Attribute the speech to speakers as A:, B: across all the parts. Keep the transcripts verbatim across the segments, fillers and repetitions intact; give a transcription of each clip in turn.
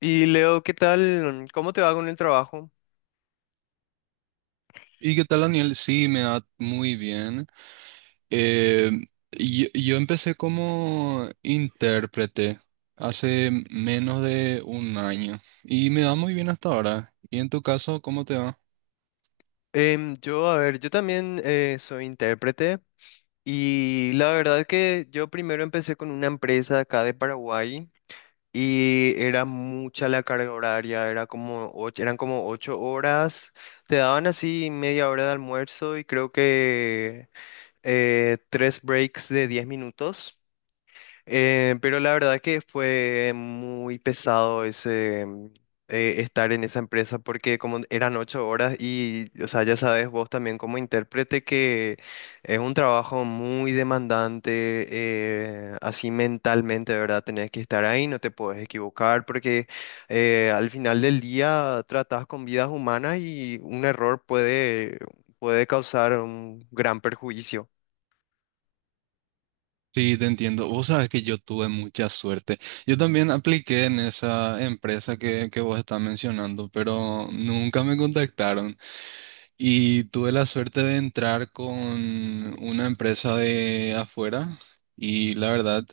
A: Y Leo, ¿qué tal? ¿Cómo te va con el trabajo?
B: ¿Y qué tal, Daniel? Sí, me da muy bien. Eh, yo, yo empecé como intérprete hace menos de un año y me va muy bien hasta ahora. ¿Y en tu caso, cómo te va?
A: Em, yo, a ver, yo también eh, soy intérprete y la verdad que yo primero empecé con una empresa acá de Paraguay y era mucha la carga horaria, era como och- eran como ocho horas, te daban así media hora de almuerzo y creo que eh, tres breaks de diez minutos. Eh, pero la verdad que fue muy pesado ese mm, eh, estar en esa empresa porque como eran ocho horas y, o sea, ya sabes vos también como intérprete que es un trabajo muy demandante, eh, así mentalmente, ¿verdad? Tenés que estar ahí, no te puedes equivocar porque eh, al final del día tratás con vidas humanas y un error puede, puede causar un gran perjuicio.
B: Sí, te entiendo. Vos sabes que yo tuve mucha suerte. Yo también apliqué en esa empresa que, que vos estás mencionando, pero nunca me contactaron. Y tuve la suerte de entrar con una empresa de afuera y la verdad...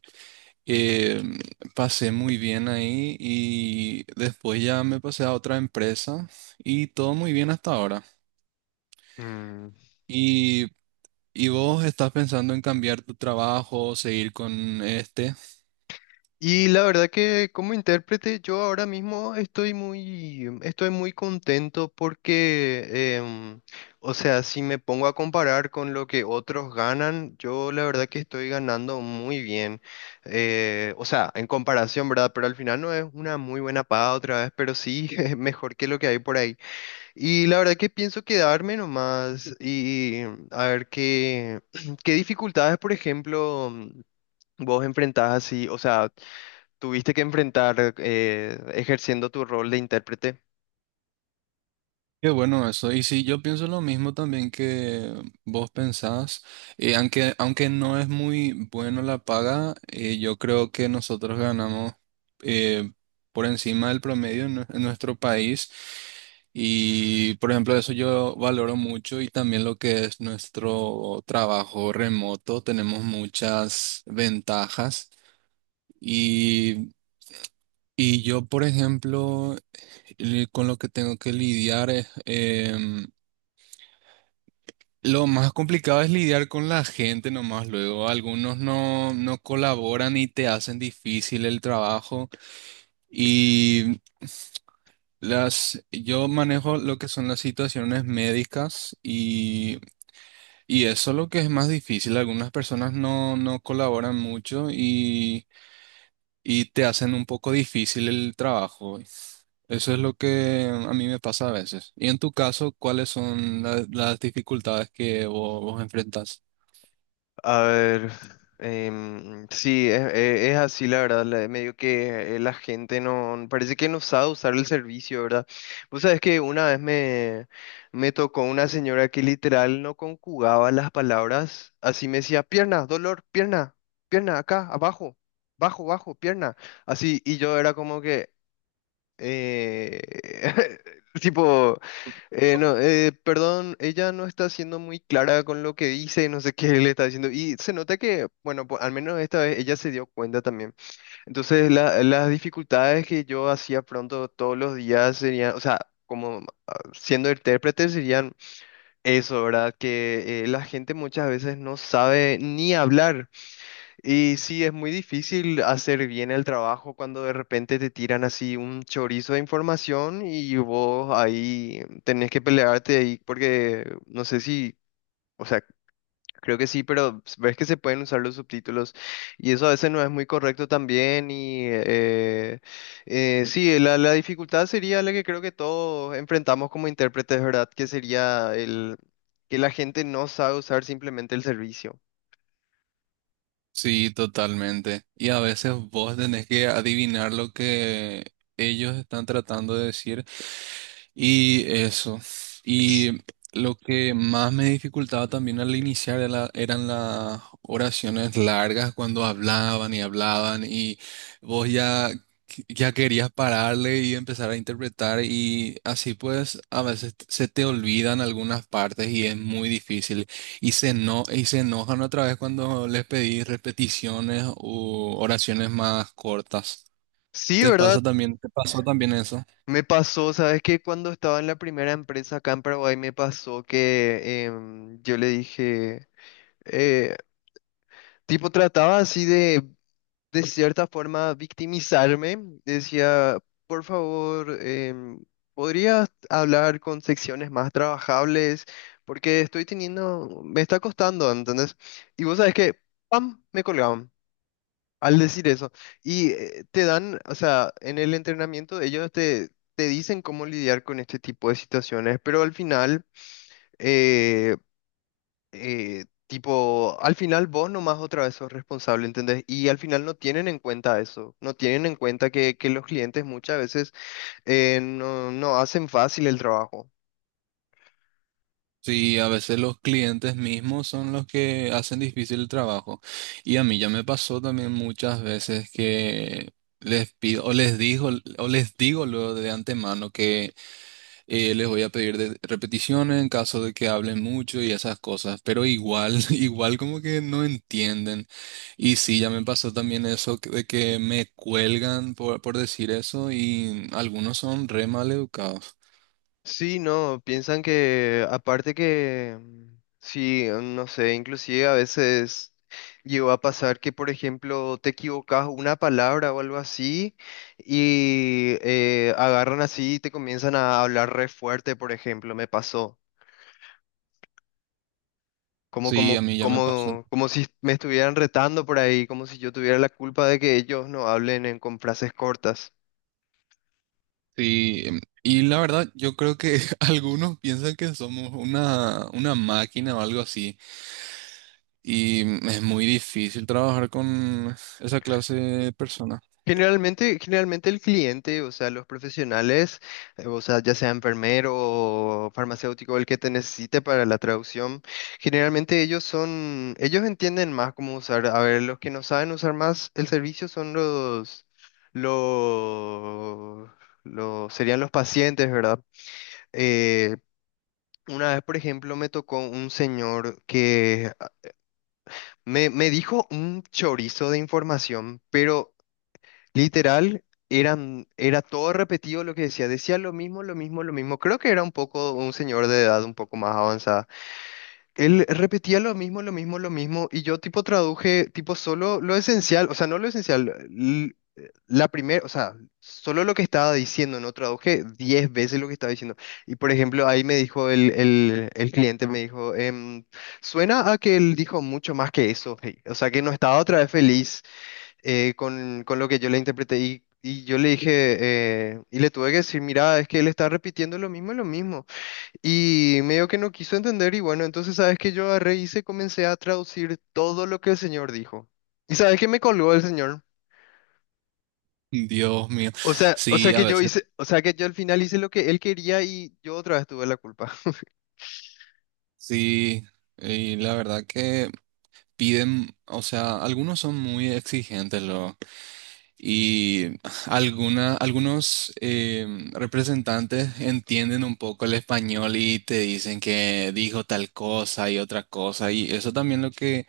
B: Eh, pasé muy bien ahí y después ya me pasé a otra empresa y todo muy bien hasta ahora.
A: Mm.
B: ¿Y, ¿y vos estás pensando en cambiar tu trabajo, seguir con este?
A: Y la verdad que como intérprete yo ahora mismo estoy muy, em, estoy muy contento porque, em, o sea, si me pongo a comparar con lo que otros ganan, yo la verdad que estoy ganando muy bien. Eh, o sea, en comparación, ¿verdad? Pero al final no es una muy buena paga otra vez, pero sí es mejor que lo que hay por ahí. Y la verdad que pienso quedarme nomás y em, a ver qué, qué dificultades, por ejemplo, mm, vos enfrentás así, o sea... Tuviste que enfrentar eh, ejerciendo tu rol de intérprete.
B: Qué bueno eso. Y sí, yo pienso lo mismo también que vos pensás. Eh, aunque, aunque no es muy bueno la paga, eh, yo creo que nosotros ganamos eh, por encima del promedio en, nue- en nuestro país. Y por ejemplo, eso yo valoro mucho y también lo que es nuestro trabajo remoto. Tenemos muchas ventajas. Y, y yo, por ejemplo, el- con lo que tengo que lidiar es... em, lo más complicado es lidiar con la gente nomás. Luego algunos no, no colaboran y te hacen difícil el trabajo. Y las, yo manejo lo que son las situaciones médicas y, y eso es lo que es más difícil. Algunas personas no, no colaboran mucho y, y te hacen un poco difícil el trabajo. Eso es lo que a mí me pasa a veces. Y en tu caso, ¿cuáles son la- las dificultades que vos, vos enfrentás?
A: A ver, em, sí, es, es- es así la verdad, la- medio que eh, la gente no, parece que no sabe usar el servicio, ¿verdad? Vos sabés que una vez me, me tocó una señora que literal no conjugaba las palabras, así me decía, pierna, dolor, pierna, pierna, acá, abajo, bajo, bajo, pierna, así, y yo era como que... Eh, tipo, eh, no, eh, perdón, ella no está siendo muy clara con lo que dice, no sé qué le está diciendo. Y se nota que, bueno, po- al menos esta vez ella se dio cuenta también. Entonces, la- las dificultades que yo hacía pronto todos los días serían, o sea, como ah, siendo intérprete serían eso, ¿verdad? Que eh, la gente muchas veces no sabe ni hablar. Y sí, es muy difícil hacer bien el trabajo cuando de repente te tiran así un chorizo de información y vos ahí tenés que pelearte ahí porque no sé si, o sea, creo que sí, pero ves que se pueden usar los subtítulos y eso a veces no es muy correcto también y eh, eh, sí, la, la dificultad sería la que creo que todos enfrentamos como intérpretes, ¿verdad? Que sería el que la gente no sabe usar simplemente el servicio.
B: Sí, totalmente. Y a veces vos tenés que adivinar lo que ellos están tratando de decir. Y eso. Y lo que más me dificultaba también al iniciar era- eran las oraciones largas cuando hablaban y hablaban y vos ya, ya querías pararle y empezar a interpretar y así pues a veces se te olvidan algunas partes y es muy difícil. Y se, eno- y se enojan otra vez cuando les pedí repeticiones u oraciones más cortas.
A: Sí,
B: ¿Te
A: ¿verdad?
B: pasa también, te pasó también eso?
A: Me pasó, ¿sabes qué? Cuando estaba en la primera empresa acá en Paraguay, me pasó que em, yo le dije, eh, tipo, trataba así de, de cierta forma, victimizarme. Decía, por favor, em, ¿podrías hablar con secciones más trabajables? Porque estoy teniendo, me está costando, ¿entendés? Y vos sabes que, ¡pam!, me colgaban. Al decir eso, y eh, te dan, o sea, en el entrenamiento ellos te, te dicen cómo lidiar con este tipo de situaciones, pero al final, eh, eh, tipo, al final vos nomás otra vez sos responsable, ¿entendés? Y al final no tienen en cuenta eso, no tienen en cuenta que, que los clientes muchas veces eh, no, no hacen fácil el trabajo.
B: Sí, a veces los clientes mismos son los que hacen difícil el trabajo. Y a mí ya me pasó también muchas veces que les pido, o les digo, o les digo luego de antemano que Eh, les voy a pedir de- repeticiones en caso de que hablen mucho y esas cosas, pero igual, igual como que no entienden. Y sí, ya me pasó también eso que- de que me cuelgan por, por decir eso y algunos son re mal educados.
A: Sí, no, piensan que aparte que, mm, sí, mm, no sé, inclusive a veces llegó a pasar que, por ejemplo, te equivocas una palabra o algo así y eh, agarran así y te comienzan a hablar re fuerte, por ejemplo, me pasó. Como,
B: Sí,
A: como,
B: a mí ya me pasó.
A: como, como si me estuvieran retando por ahí, como si yo tuviera la culpa de que ellos no hablen en, con frases cortas.
B: Sí, em, y la verdad, yo creo que algunos piensan que somos una, una máquina o algo así. Y mm, es muy difícil trabajar con esa clase de personas.
A: Generalmente, generalmente el cliente, o sea, los profesionales, eh, o sea, ya sea enfermero o farmacéutico, el que te necesite para la traducción, generalmente ellos son, ellos entienden más cómo usar. A ver, los que no saben usar más el servicio son los, los, los serían los pacientes, ¿verdad? Eh, una vez, por ejemplo, me tocó un señor que me, me dijo un chorizo de información, pero literal, eran, era todo repetido lo que decía. Decía lo mismo, lo mismo, lo mismo. Creo que era un poco un señor de edad un poco más avanzada. Él repetía lo mismo, lo mismo, lo mismo. Y yo tipo traduje tipo solo lo esencial, o sea, no lo esencial, l- la primera, o sea, solo lo que estaba diciendo, no traduje diez veces lo que estaba diciendo. Y por ejemplo, ahí me dijo el, el, el cliente, me dijo, em, suena a que él dijo mucho más que eso. Hey". O sea, que no estaba otra vez feliz eh, con, con lo que yo le interpreté y, y yo le dije, eh, y le tuve que decir, mira, es que él está repitiendo lo mismo, y lo mismo. Y medio que no quiso entender y bueno, entonces sabes que yo agarré y se comencé a traducir todo lo que el señor dijo. ¿Y sabes que me colgó el señor?
B: Dios mío.
A: O sea, o sea
B: Sí, a
A: que yo
B: veces.
A: hice, o sea que yo al final hice lo que él quería y yo otra vez tuve la culpa.
B: Sí, y la verdad que piden, o sea, algunos son muy exigentes, lo, y alguna, algunos em, representantes entienden un poco el español y te dicen que dijo tal cosa y otra cosa, y eso también lo que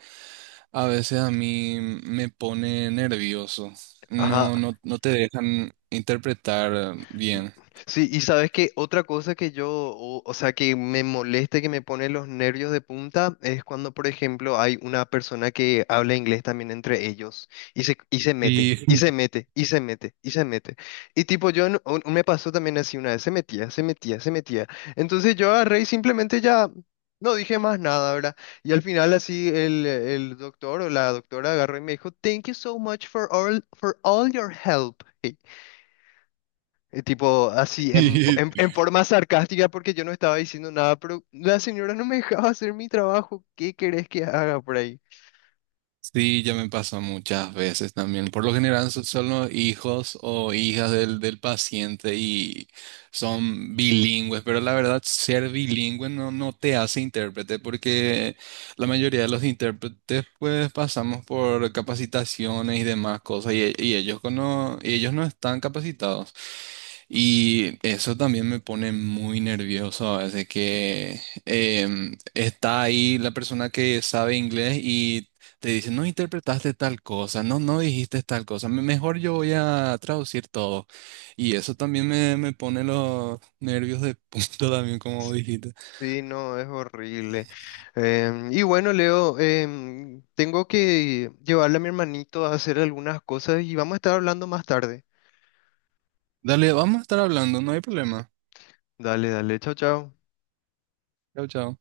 B: a veces a mí me pone nervioso.
A: Ajá.
B: No, no, no te dejan interpretar bien.
A: Sí, y sabes que otra cosa que yo, o, o sea, que me molesta, y que me pone los nervios de punta, es cuando, por ejemplo, hay una persona que habla inglés también entre ellos y se, y se mete,
B: Sí,
A: y se mete, y se mete, y se mete. Y tipo, yo en- un- me pasó también así una vez, se metía, se metía, se metía. Entonces yo agarré y simplemente ya no dije más nada, ¿verdad? Y al final así el, el doctor o la doctora agarró y me dijo, "Thank you so much for all, for all your help. Hey, eh, tipo así, en, fo- en, en forma sarcástica, porque yo no estaba diciendo nada, pero la señora no me dejaba hacer mi trabajo. ¿Qué querés que haga por ahí?
B: sí, ya me pasó muchas veces también. Por lo general so- son los hijos o hijas del, del paciente y son bilingües, pero la verdad ser bilingüe no, no te hace intérprete porque la mayoría de los intérpretes pues pasamos por capacitaciones y demás cosas y, e- y ellos cono- y ellos no están capacitados. Y eso también me pone muy nervioso a veces que em, está ahí la persona que sabe inglés y te dice, no interpretaste tal cosa, no, no dijiste tal cosa, me- mejor yo voy a traducir todo. Y eso también me, me pone los nervios de punto también, como dijiste.
A: Sí, no, es horrible. Em, y bueno, Leo, em, tengo que llevarle a mi hermanito a hacer algunas cosas y vamos a estar hablando más tarde.
B: Dale, vamos a estar hablando, no hay problema.
A: Dale, dale, chao, chao.
B: Chao, chao.